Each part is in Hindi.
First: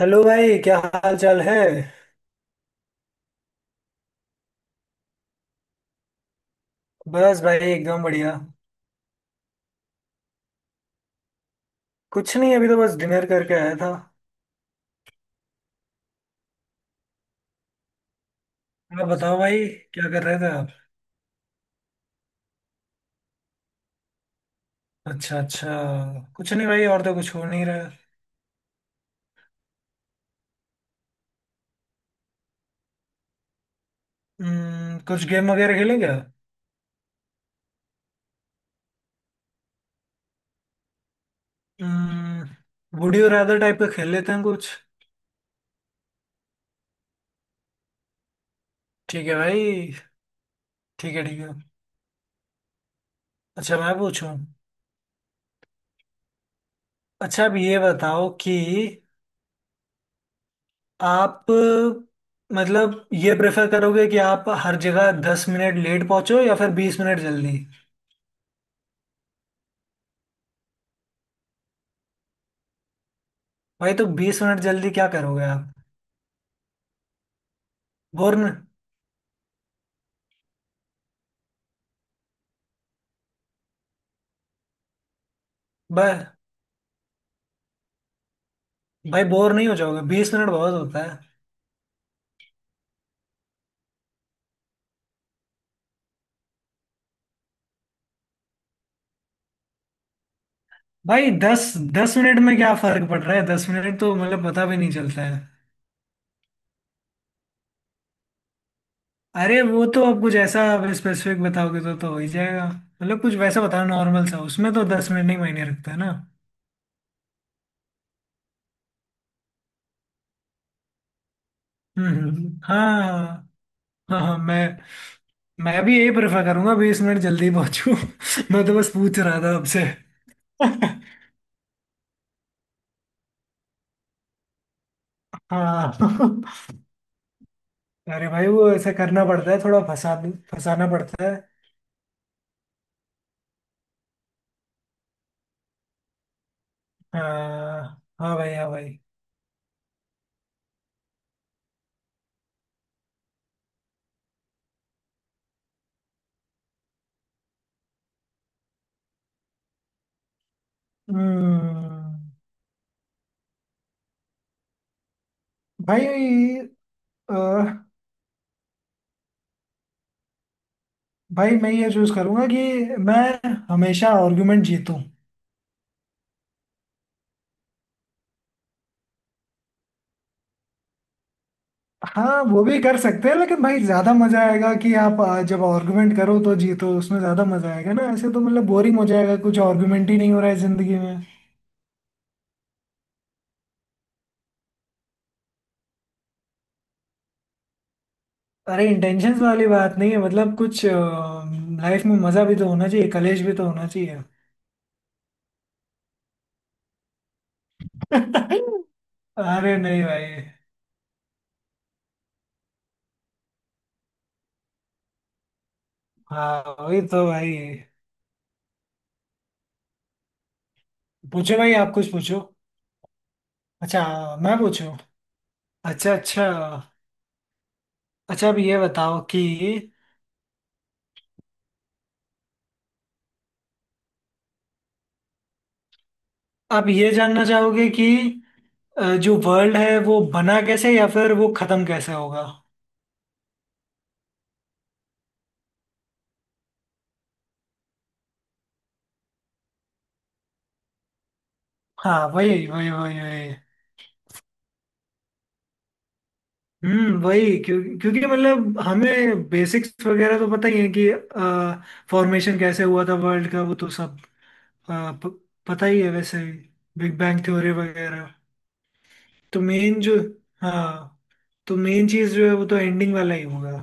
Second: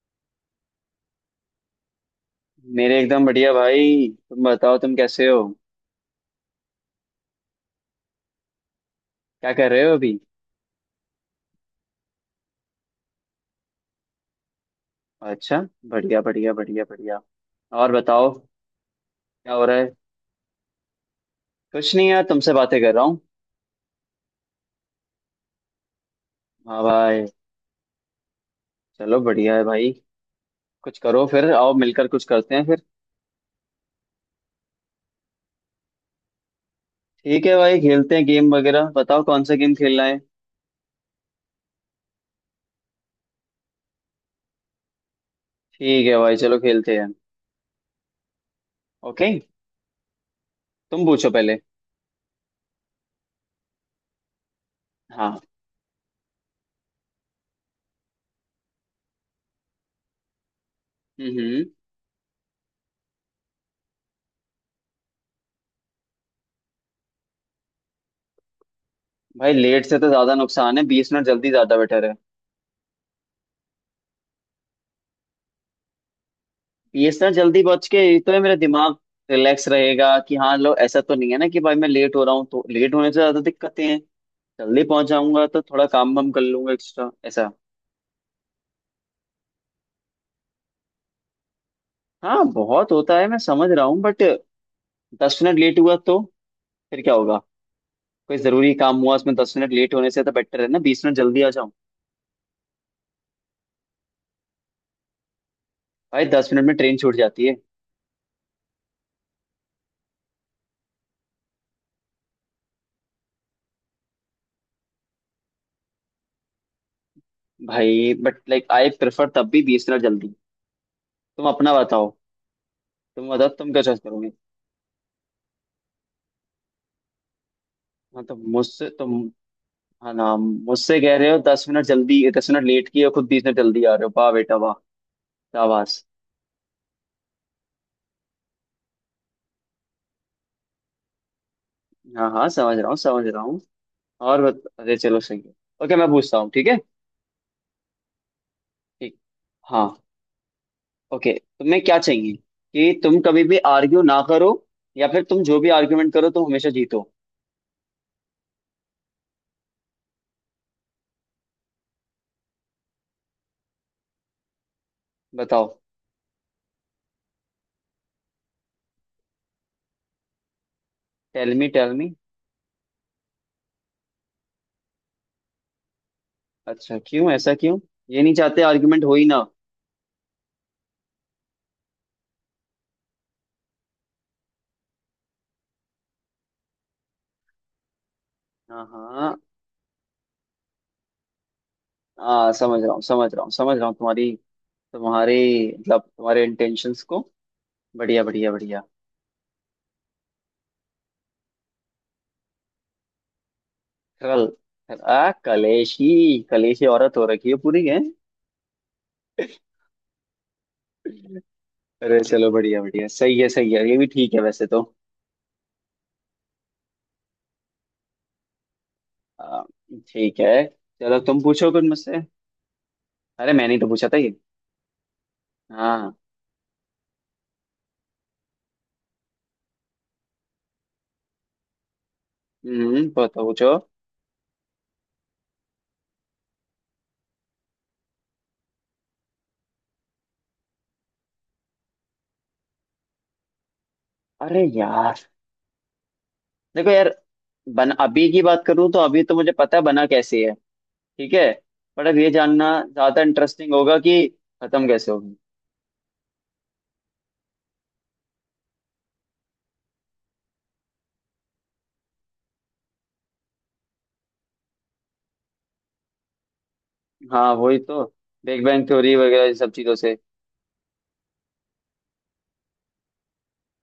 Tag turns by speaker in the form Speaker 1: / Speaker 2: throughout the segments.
Speaker 1: हेलो भाई, क्या हाल चाल है।
Speaker 2: मेरे एकदम बढ़िया भाई। तुम बताओ तुम कैसे हो?
Speaker 1: बस भाई, एकदम बढ़िया।
Speaker 2: क्या कर रहे हो अभी?
Speaker 1: कुछ नहीं, अभी तो बस डिनर करके आया था।
Speaker 2: अच्छा। बढ़िया बढ़िया बढ़िया बढ़िया। और बताओ।
Speaker 1: आप बताओ
Speaker 2: क्या हो
Speaker 1: भाई।
Speaker 2: रहा है?
Speaker 1: क्या कर रहे थे आप?
Speaker 2: कुछ नहीं यार तुमसे बातें कर रहा हूँ।
Speaker 1: अच्छा अच्छा, कुछ नहीं
Speaker 2: हाँ
Speaker 1: भाई, और तो
Speaker 2: भाई।
Speaker 1: कुछ हो नहीं रहा है।
Speaker 2: चलो बढ़िया है भाई। कुछ करो फिर आओ मिलकर कुछ करते हैं फिर।
Speaker 1: कुछ गेम वगैरह खेलें क्या?
Speaker 2: ठीक है भाई खेलते हैं गेम वगैरह। बताओ कौन सा गेम खेलना है?
Speaker 1: वुड यू रादर टाइप का खेल लेते हैं कुछ।
Speaker 2: ठीक है भाई चलो खेलते हैं।
Speaker 1: ठीक
Speaker 2: ओके
Speaker 1: है भाई।
Speaker 2: तुम
Speaker 1: ठीक है,
Speaker 2: पूछो
Speaker 1: ठीक है।
Speaker 2: पहले।
Speaker 1: अच्छा मैं पूछूं।
Speaker 2: हाँ।
Speaker 1: अच्छा अब ये बताओ कि आप,
Speaker 2: हम्म
Speaker 1: मतलब ये प्रेफर करोगे कि आप हर जगह दस मिनट लेट पहुंचो या फिर बीस मिनट जल्दी?
Speaker 2: भाई लेट से तो ज्यादा नुकसान है, 20 मिनट जल्दी ज्यादा बेटर है।
Speaker 1: भाई तो बीस मिनट जल्दी क्या करोगे आप?
Speaker 2: ये सर जल्दी बच के ये तो
Speaker 1: बोर
Speaker 2: है
Speaker 1: न
Speaker 2: मेरा दिमाग। रिलैक्स रहेगा कि हाँ लो, ऐसा तो नहीं है ना कि भाई मैं लेट हो रहा हूँ, तो लेट होने से ज्यादा दिक्कतें हैं। जल्दी पहुंच जाऊंगा तो थोड़ा काम
Speaker 1: भाई?
Speaker 2: वाम कर लूंगा एक्स्ट्रा ऐसा।
Speaker 1: भाई बोर नहीं हो जाओगे? बीस मिनट बहुत होता है।
Speaker 2: हाँ बहुत होता है, मैं समझ रहा हूँ बट 10 मिनट लेट हुआ तो फिर क्या होगा? कोई जरूरी काम हुआ उसमें 10 मिनट लेट होने से तो बेटर है ना 20 मिनट
Speaker 1: भाई
Speaker 2: जल्दी आ जाऊं।
Speaker 1: दस, दस मिनट में क्या फर्क पड़ रहा है? दस मिनट तो मतलब पता भी नहीं चलता है।
Speaker 2: भाई 10 मिनट में ट्रेन छूट जाती है।
Speaker 1: अरे वो तो आप कुछ ऐसा स्पेसिफिक बताओगे तो हो ही जाएगा। मतलब कुछ वैसा बताओ नॉर्मल सा, उसमें तो दस मिनट नहीं मायने रखता है ना।
Speaker 2: भाई बट लाइक आई प्रेफर तब भी 20 मिनट जल्दी। तुम अपना
Speaker 1: हम्म,
Speaker 2: बताओ। तुम बताओ
Speaker 1: हाँ।
Speaker 2: तुम क्या चॉइस
Speaker 1: हाँ
Speaker 2: करोगे?
Speaker 1: हाँ, मैं भी यही प्रेफर करूंगा बीस मिनट जल्दी पहुंचूं।
Speaker 2: हाँ तो
Speaker 1: मैं तो
Speaker 2: मुझसे
Speaker 1: बस
Speaker 2: तो,
Speaker 1: पूछ रहा था आपसे।
Speaker 2: हाँ ना मुझसे कह रहे हो 10 मिनट जल्दी 10 मिनट लेट किए और खुद 20 मिनट जल्दी आ रहे हो। वाह बेटा वाह। शाबाश।
Speaker 1: हाँ। अरे भाई वो ऐसा करना पड़ता है, थोड़ा फंसा, फंसाना पड़ता है।
Speaker 2: हाँ हाँ समझ रहा हूँ समझ रहा हूँ। अरे चलो सही है। ओके मैं पूछता हूँ ठीक है।
Speaker 1: हाँ। हाँ भाई, हाँ भाई।
Speaker 2: ठीक। हाँ। ओके तुम्हें क्या चाहिए कि तुम कभी भी आर्ग्यू ना करो, या फिर तुम जो भी आर्ग्यूमेंट करो तुम हमेशा जीतो?
Speaker 1: हम्म।
Speaker 2: बताओ।
Speaker 1: भाई अ, भाई
Speaker 2: टेल मी
Speaker 1: मैं ये
Speaker 2: टेल मी।
Speaker 1: चूज करूंगा कि मैं हमेशा आर्गुमेंट जीतूं।
Speaker 2: अच्छा क्यों, ऐसा क्यों? ये नहीं चाहते आर्ग्यूमेंट हो ही ना?
Speaker 1: हाँ, वो भी कर सकते हैं लेकिन भाई ज्यादा मजा आएगा कि आप जब आर्गुमेंट करो तो जीतो, उसमें ज्यादा मजा आएगा ना। ऐसे तो मतलब
Speaker 2: हाँ
Speaker 1: बोरिंग हो
Speaker 2: हाँ।
Speaker 1: जाएगा, कुछ आर्गुमेंट ही नहीं हो रहा है जिंदगी में।
Speaker 2: हाँ समझ रहा हूँ समझ रहा हूँ समझ रहा हूँ तुम्हारी तुम्हारे मतलब तुम्हारे इंटेंशंस को। बढ़िया बढ़िया बढ़िया।
Speaker 1: अरे इंटेंशंस वाली बात नहीं है, मतलब कुछ लाइफ में मजा भी तो होना चाहिए, कलेश भी तो होना
Speaker 2: कल आ कलेशी, कलेशी औरत हो रखी है पूरी है।
Speaker 1: चाहिए। अरे नहीं भाई।
Speaker 2: अरे चलो बढ़िया बढ़िया सही है ये भी ठीक है वैसे तो।
Speaker 1: हाँ वही तो भाई।
Speaker 2: आ, ठीक है। चलो तुम
Speaker 1: पूछो
Speaker 2: पूछो
Speaker 1: भाई,
Speaker 2: कुछ
Speaker 1: आप कुछ
Speaker 2: मुझसे।
Speaker 1: पूछो।
Speaker 2: अरे मैंने ही तो
Speaker 1: अच्छा,
Speaker 2: पूछा था ये।
Speaker 1: मैं पूछूं। अच्छा
Speaker 2: हाँ।
Speaker 1: अच्छा। अच्छा अब ये बताओ कि
Speaker 2: पूछो पूछो।
Speaker 1: आप ये जानना चाहोगे कि जो वर्ल्ड है वो बना कैसे या फिर वो खत्म कैसे होगा?
Speaker 2: अरे यार, देखो यार, बन अभी की बात करूँ तो अभी तो मुझे पता है बना कैसे है। ठीक है। पर अब
Speaker 1: हाँ,
Speaker 2: ये
Speaker 1: वही
Speaker 2: जानना
Speaker 1: वही वही
Speaker 2: ज्यादा
Speaker 1: वही।
Speaker 2: इंटरेस्टिंग होगा कि खत्म कैसे होगी।
Speaker 1: वही क्यों? क्योंकि मतलब हमें बेसिक्स वगैरह तो पता ही है कि फॉर्मेशन कैसे हुआ था, वर्ल्ड का वो तो सब अ, प, पता ही है वैसे। बिग बैंग
Speaker 2: हाँ
Speaker 1: थ्योरी
Speaker 2: वही तो।
Speaker 1: वगैरह।
Speaker 2: बिग बैंग थ्योरी वगैरह इन
Speaker 1: तो
Speaker 2: सब चीजों
Speaker 1: मेन जो,
Speaker 2: से।
Speaker 1: हाँ तो मेन चीज जो है वो तो एंडिंग वाला ही होगा।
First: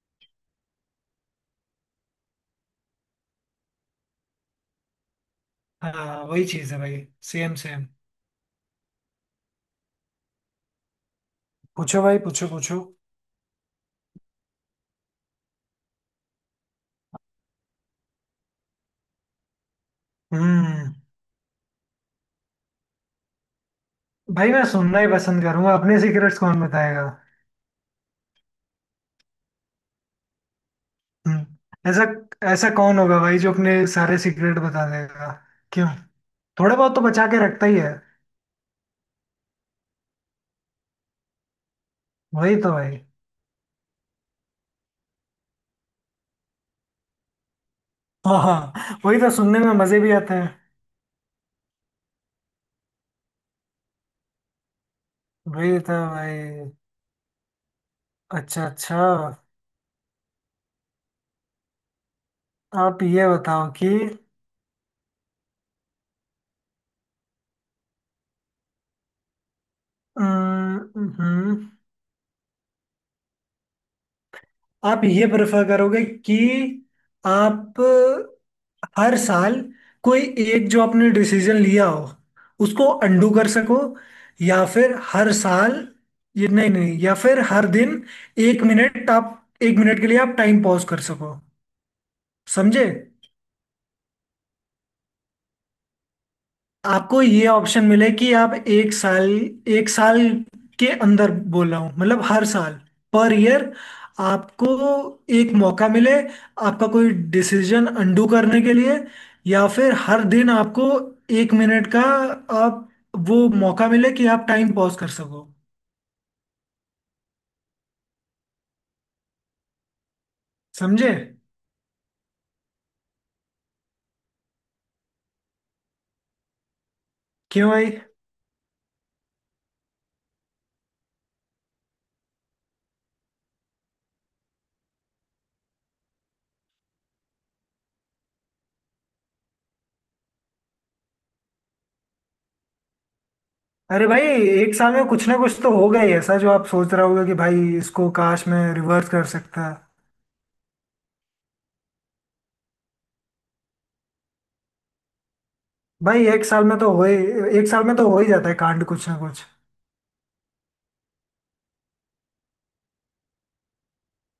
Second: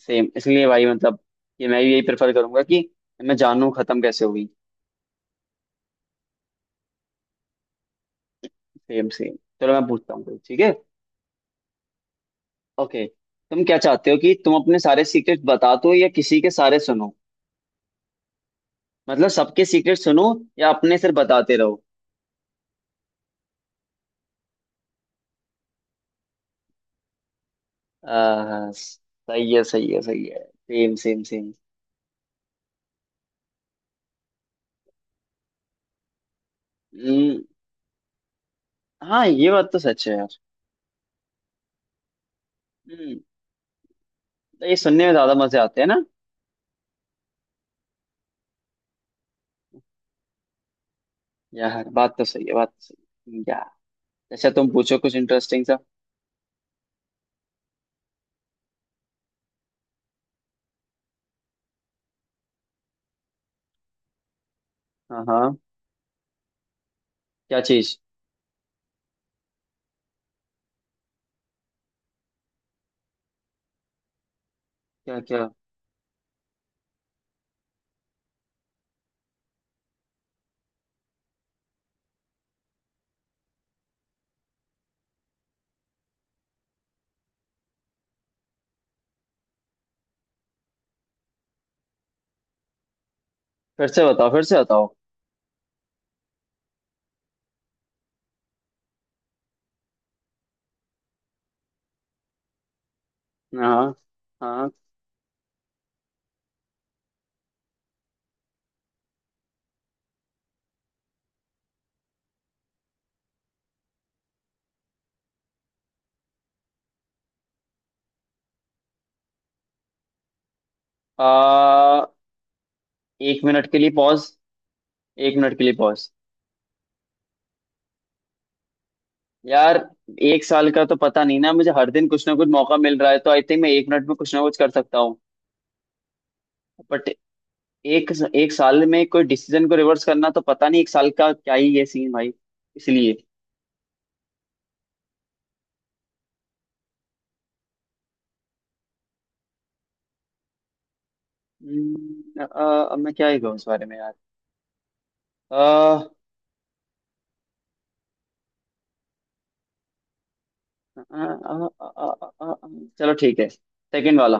Speaker 2: सेम इसलिए भाई मतलब कि मैं भी यही प्रेफर करूंगा कि मैं जानूं खत्म कैसे हुई।
Speaker 1: हाँ वही चीज है भाई। Same same.
Speaker 2: Same same. चलो मैं पूछता हूँ कोई, ठीक है।
Speaker 1: पूछो भाई, पूछो पूछो।
Speaker 2: ओके तुम क्या चाहते हो कि तुम अपने सारे सीक्रेट बता दो या किसी के सारे सुनो? मतलब सबके सीक्रेट सुनो, या
Speaker 1: हम्म
Speaker 2: अपने सिर्फ बताते रहो?
Speaker 1: भाई मैं सुनना ही पसंद करूंगा, अपने सीक्रेट्स कौन बताएगा।
Speaker 2: सही है सही है सही है। Same same same.
Speaker 1: ऐसा, ऐसा कौन होगा भाई जो अपने सारे सीक्रेट बता देगा? क्यों? थोड़े बहुत तो बचा
Speaker 2: हम्म,
Speaker 1: के रखता ही है।
Speaker 2: हाँ ये बात तो सच है यार।
Speaker 1: वही तो भाई।
Speaker 2: हम्म, तो ये सुनने में ज्यादा मजे आते हैं ना।
Speaker 1: हाँ हाँ, वही तो, सुनने में मजे भी आते हैं।
Speaker 2: यार बात तो सही है बात तो सही है यार। अच्छा तुम पूछो कुछ इंटरेस्टिंग सा।
Speaker 1: वही तो भाई। अच्छा अच्छा, आप ये बताओ कि
Speaker 2: हाँ हाँ। क्या चीज?
Speaker 1: हम्म, हम्म, आप
Speaker 2: क्या
Speaker 1: ये
Speaker 2: क्या?
Speaker 1: प्रेफर करोगे कि आप हर साल कोई एक जो आपने डिसीजन लिया हो उसको अंडू कर सको, या फिर हर साल, ये नहीं नहीं, या फिर हर दिन एक मिनट आप, एक मिनट के लिए आप टाइम पॉज कर सको, समझे?
Speaker 2: फिर से बताओ फिर से बताओ।
Speaker 1: आपको ये ऑप्शन मिले कि आप एक साल के अंदर बोल रहा हूँ मतलब हर साल, पर ईयर,
Speaker 2: हाँ।
Speaker 1: आपको
Speaker 2: हाँ।
Speaker 1: एक मौका मिले आपका कोई डिसीजन अंडू करने के लिए, या फिर हर दिन आपको एक मिनट का, आप वो मौका मिले कि आप टाइम पॉज कर सको, समझे?
Speaker 2: आ, 1 मिनट के लिए पॉज, 1 मिनट के लिए पॉज।
Speaker 1: क्यों भाई?
Speaker 2: यार 1 साल का तो पता नहीं, ना मुझे हर दिन कुछ ना कुछ मौका मिल रहा है तो आई थिंक मैं 1 मिनट में कुछ ना कुछ कर सकता हूँ। बट एक एक साल में कोई डिसीजन को रिवर्स करना तो पता नहीं, 1 साल का क्या ही ये सीन भाई। इसलिए।
Speaker 1: अरे भाई एक साल में कुछ ना कुछ तो होगा ही ऐसा जो आप सोच रहा होगा कि भाई इसको काश मैं रिवर्स कर सकता।
Speaker 2: अब मैं क्या ही कहूँ इस बारे में यार। आ, आ,
Speaker 1: भाई एक साल में तो हो ही जाता है कांड, कुछ ना कुछ।
Speaker 2: आ, आ, आ, आ, आ, चलो ठीक है, सेकंड वाला,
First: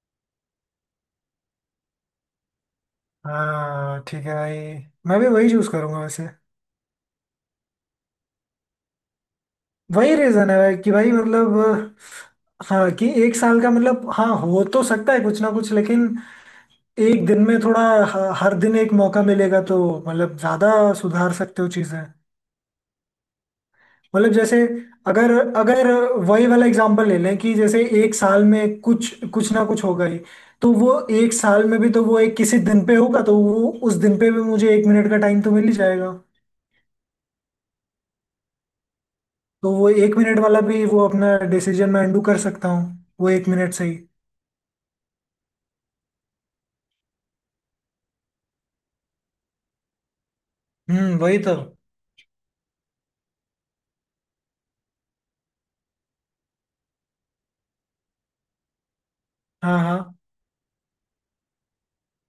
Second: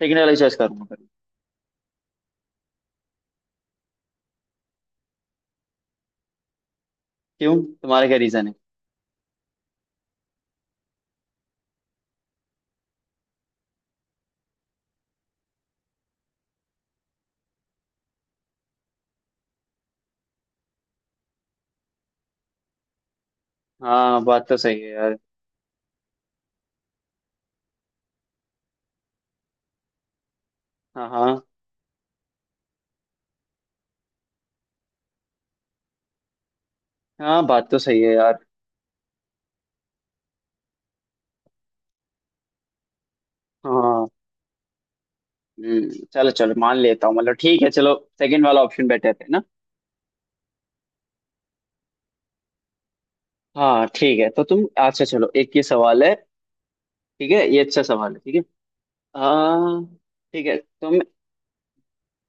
Speaker 2: सेकंड वाला चॉइस करूंगा फिर।
Speaker 1: हाँ ठीक है भाई, मैं भी वही चूज करूंगा वैसे।
Speaker 2: क्यों? तुम्हारा क्या रीजन है?
Speaker 1: वही रीजन है भाई कि भाई मतलब, हाँ कि एक साल का मतलब हाँ हो तो सकता है कुछ ना कुछ, लेकिन एक दिन में थोड़ा, हर दिन एक मौका मिलेगा तो मतलब ज्यादा सुधार सकते हो चीजें।
Speaker 2: हाँ
Speaker 1: मतलब
Speaker 2: बात तो
Speaker 1: जैसे,
Speaker 2: सही है यार।
Speaker 1: अगर अगर वही वाला एग्जांपल ले लें कि जैसे एक साल में कुछ कुछ ना कुछ होगा ही, तो वो
Speaker 2: हाँ
Speaker 1: एक
Speaker 2: हाँ।
Speaker 1: साल में भी तो वो एक किसी दिन पे होगा, तो वो उस दिन पे भी मुझे एक मिनट का टाइम तो मिल ही जाएगा।
Speaker 2: हाँ बात तो सही है यार।
Speaker 1: तो वो एक मिनट वाला भी, वो अपना डिसीजन मैं अंडू कर सकता हूँ वो एक मिनट से ही।
Speaker 2: हाँ। चलो चलो मान लेता हूँ, मतलब ठीक है, चलो सेकंड वाला ऑप्शन बेटर है ना।
Speaker 1: वही तो।
Speaker 2: हाँ ठीक है तो तुम, अच्छा चलो एक ये सवाल है। ठीक है ये अच्छा सवाल है ठीक है।
Speaker 1: हाँ
Speaker 2: हाँ।
Speaker 1: हाँ
Speaker 2: ठीक है तुम,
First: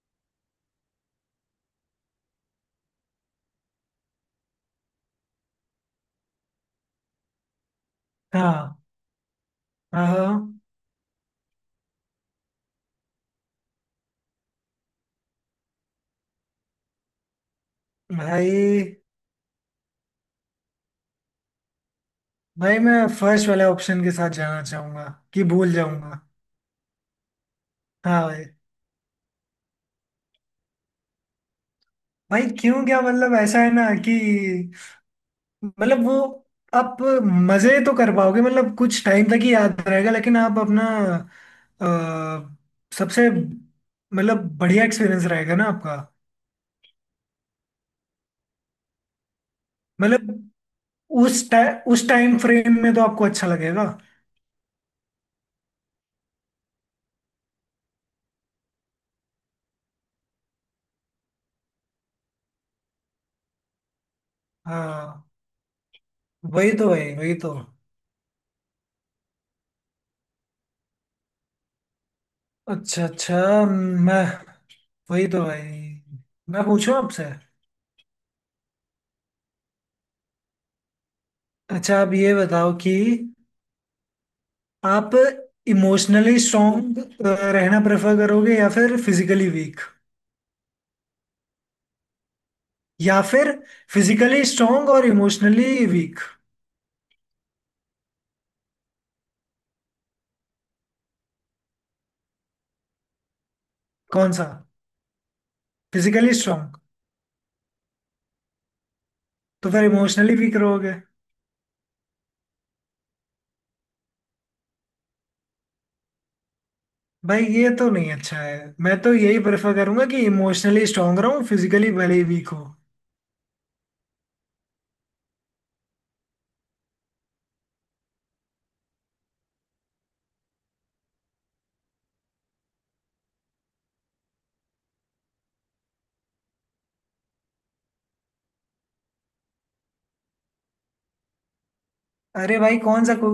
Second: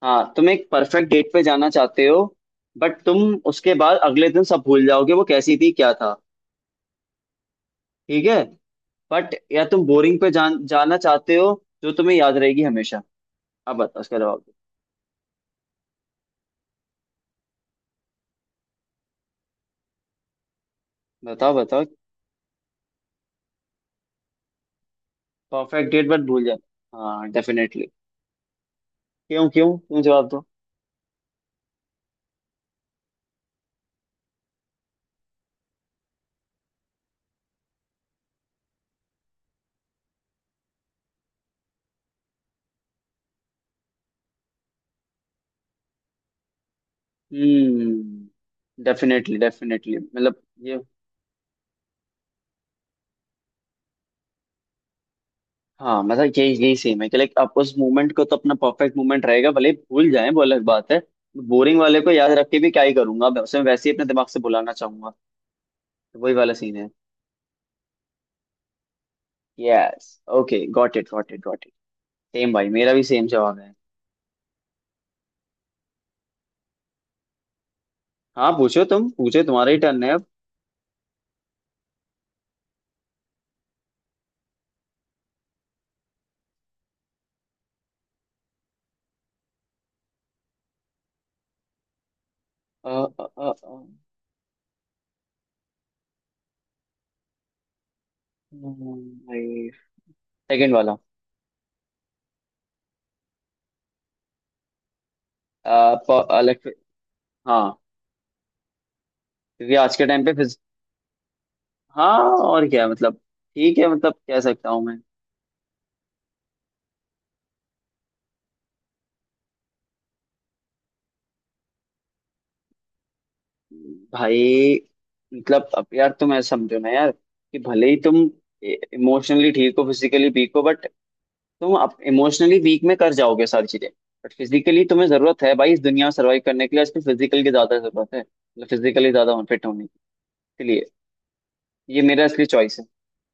Speaker 2: हाँ तुम एक परफेक्ट डेट पे जाना चाहते हो, बट तुम उसके बाद अगले दिन सब भूल जाओगे वो कैसी थी क्या था, ठीक है,
Speaker 1: हाँ
Speaker 2: बट या तुम
Speaker 1: हाँ। हाँ
Speaker 2: जाना चाहते हो जो तुम्हें याद रहेगी हमेशा। अब बताओ उसका जवाब दो।
Speaker 1: भाई।
Speaker 2: बताओ बताओ।
Speaker 1: भाई मैं फर्स्ट वाले ऑप्शन के साथ जाना चाहूंगा, कि भूल
Speaker 2: परफेक्ट डेट
Speaker 1: जाऊंगा।
Speaker 2: बट भूल जाते हैं। हाँ डेफिनेटली।
Speaker 1: हाँ भाई।
Speaker 2: क्यों क्यों क्यों जवाब दो।
Speaker 1: भाई क्यों, क्या मतलब ऐसा है ना कि, मतलब वो, आप मजे तो कर पाओगे, मतलब कुछ टाइम तक ही याद रहेगा, लेकिन आप अपना सबसे मतलब बढ़िया एक्सपीरियंस रहेगा ना आपका।
Speaker 2: डेफिनेटली डेफिनेटली, मतलब
Speaker 1: मतलब
Speaker 2: ये,
Speaker 1: उस टाइ उस टाइम फ्रेम में तो आपको अच्छा लगेगा।
Speaker 2: हाँ मतलब यही यही सेम है कि लाइक आप उस मोमेंट को तो अपना परफेक्ट मोमेंट रहेगा, भले ही भूल जाए वो अलग बात है। बोरिंग वाले को याद रख के भी क्या ही करूंगा, मैं उसे वैसे ही अपने दिमाग से भुलाना चाहूंगा।
Speaker 1: हाँ
Speaker 2: तो वही वाला
Speaker 1: वही
Speaker 2: सीन है।
Speaker 1: तो भाई, वही तो।
Speaker 2: Yes. Okay got it got it got it. Same भाई मेरा भी
Speaker 1: अच्छा
Speaker 2: सेम
Speaker 1: अच्छा,
Speaker 2: जवाब है।
Speaker 1: मैं, वही तो भाई। मैं पूछूं आपसे।
Speaker 2: हाँ पूछो तुम पूछो, तुम्हारा ही टर्न है अब।
Speaker 1: अच्छा आप ये बताओ कि आप इमोशनली स्ट्रांग रहना प्रेफर करोगे या फिर फिजिकली वीक,
Speaker 2: अ,
Speaker 1: या
Speaker 2: अ, अ,
Speaker 1: फिर
Speaker 2: अ,
Speaker 1: फिजिकली स्ट्रांग और इमोशनली वीक?
Speaker 2: भाई सेकंड वाला।
Speaker 1: कौन सा? फिजिकली
Speaker 2: अलग।
Speaker 1: स्ट्रांग
Speaker 2: हाँ,
Speaker 1: तो
Speaker 2: क्योंकि
Speaker 1: फिर
Speaker 2: आज के टाइम पे
Speaker 1: इमोशनली वीक
Speaker 2: फिज
Speaker 1: रहोगे?
Speaker 2: हाँ और क्या मतलब, ठीक है मतलब कह सकता हूँ मैं।
Speaker 1: भाई ये तो नहीं अच्छा है, मैं तो यही प्रेफर करूंगा कि इमोशनली स्ट्रांग रहूं, फिजिकली भले ही वीक हो।
Speaker 2: भाई मतलब अब यार तुम ऐसा समझो ना यार, कि भले ही तुम इमोशनली ठीक हो फिजिकली वीक हो, बट तुम अब इमोशनली वीक में कर जाओगे सारी चीजें, बट फिजिकली तुम्हें जरूरत है भाई इस दुनिया में सर्वाइव करने के लिए, आजकल फिजिकल की ज्यादा जरूरत है, मतलब फिजिकली ज्यादा फिट होने की। इसलिए ये मेरा असली
Speaker 1: अरे भाई
Speaker 2: चॉइस है।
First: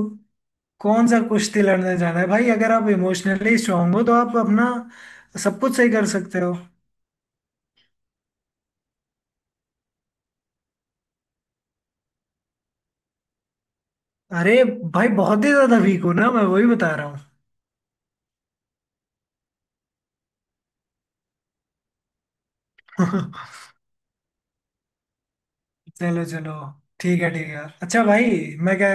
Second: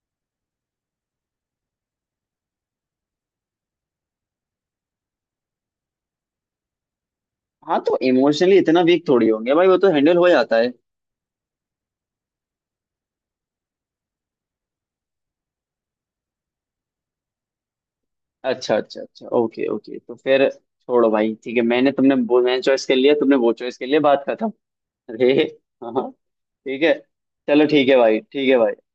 Speaker 1: कौन सा कुश्ती लड़ने जाना है भाई, अगर आप इमोशनली स्ट्रांग हो तो आप अपना सब कुछ सही कर सकते हो।
Speaker 2: हाँ तो इमोशनली इतना वीक थोड़ी होंगे भाई, वो तो हैंडल हो जाता है।
Speaker 1: अरे भाई बहुत ही ज्यादा वीक हो ना, मैं वही बता रहा हूँ।
Speaker 2: अच्छा अच्छा अच्छा, ओके ओके, तो फिर छोड़ो भाई ठीक है, मैंने तुमने वो मैंने चॉइस कर लिया तुमने वो चॉइस कर लिया, बात खत्म। अरे। हाँ हाँ,
Speaker 1: चलो चलो।
Speaker 2: ठीक है।
Speaker 1: ठीक है ठीक
Speaker 2: चलो
Speaker 1: है,
Speaker 2: ठीक है
Speaker 1: अच्छा
Speaker 2: भाई
Speaker 1: भाई।
Speaker 2: ठीक है भाई।
Speaker 1: मैं क्या,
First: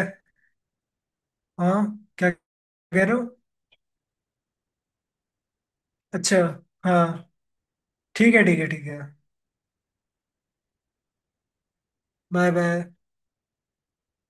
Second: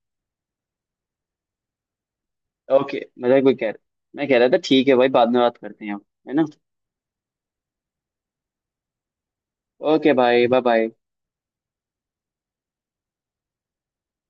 Speaker 1: हाँ, क्या
Speaker 2: ओके
Speaker 1: कह रहे हो?
Speaker 2: मजाक भी कह रहा। मैं कह रहा था ठीक है भाई, बाद में बात करते हैं हम, है
Speaker 1: अच्छा।
Speaker 2: ना।
Speaker 1: हाँ। ठीक है ठीक है ठीक है।
Speaker 2: ओके भाई बाय बाय।
Speaker 1: Bye bye.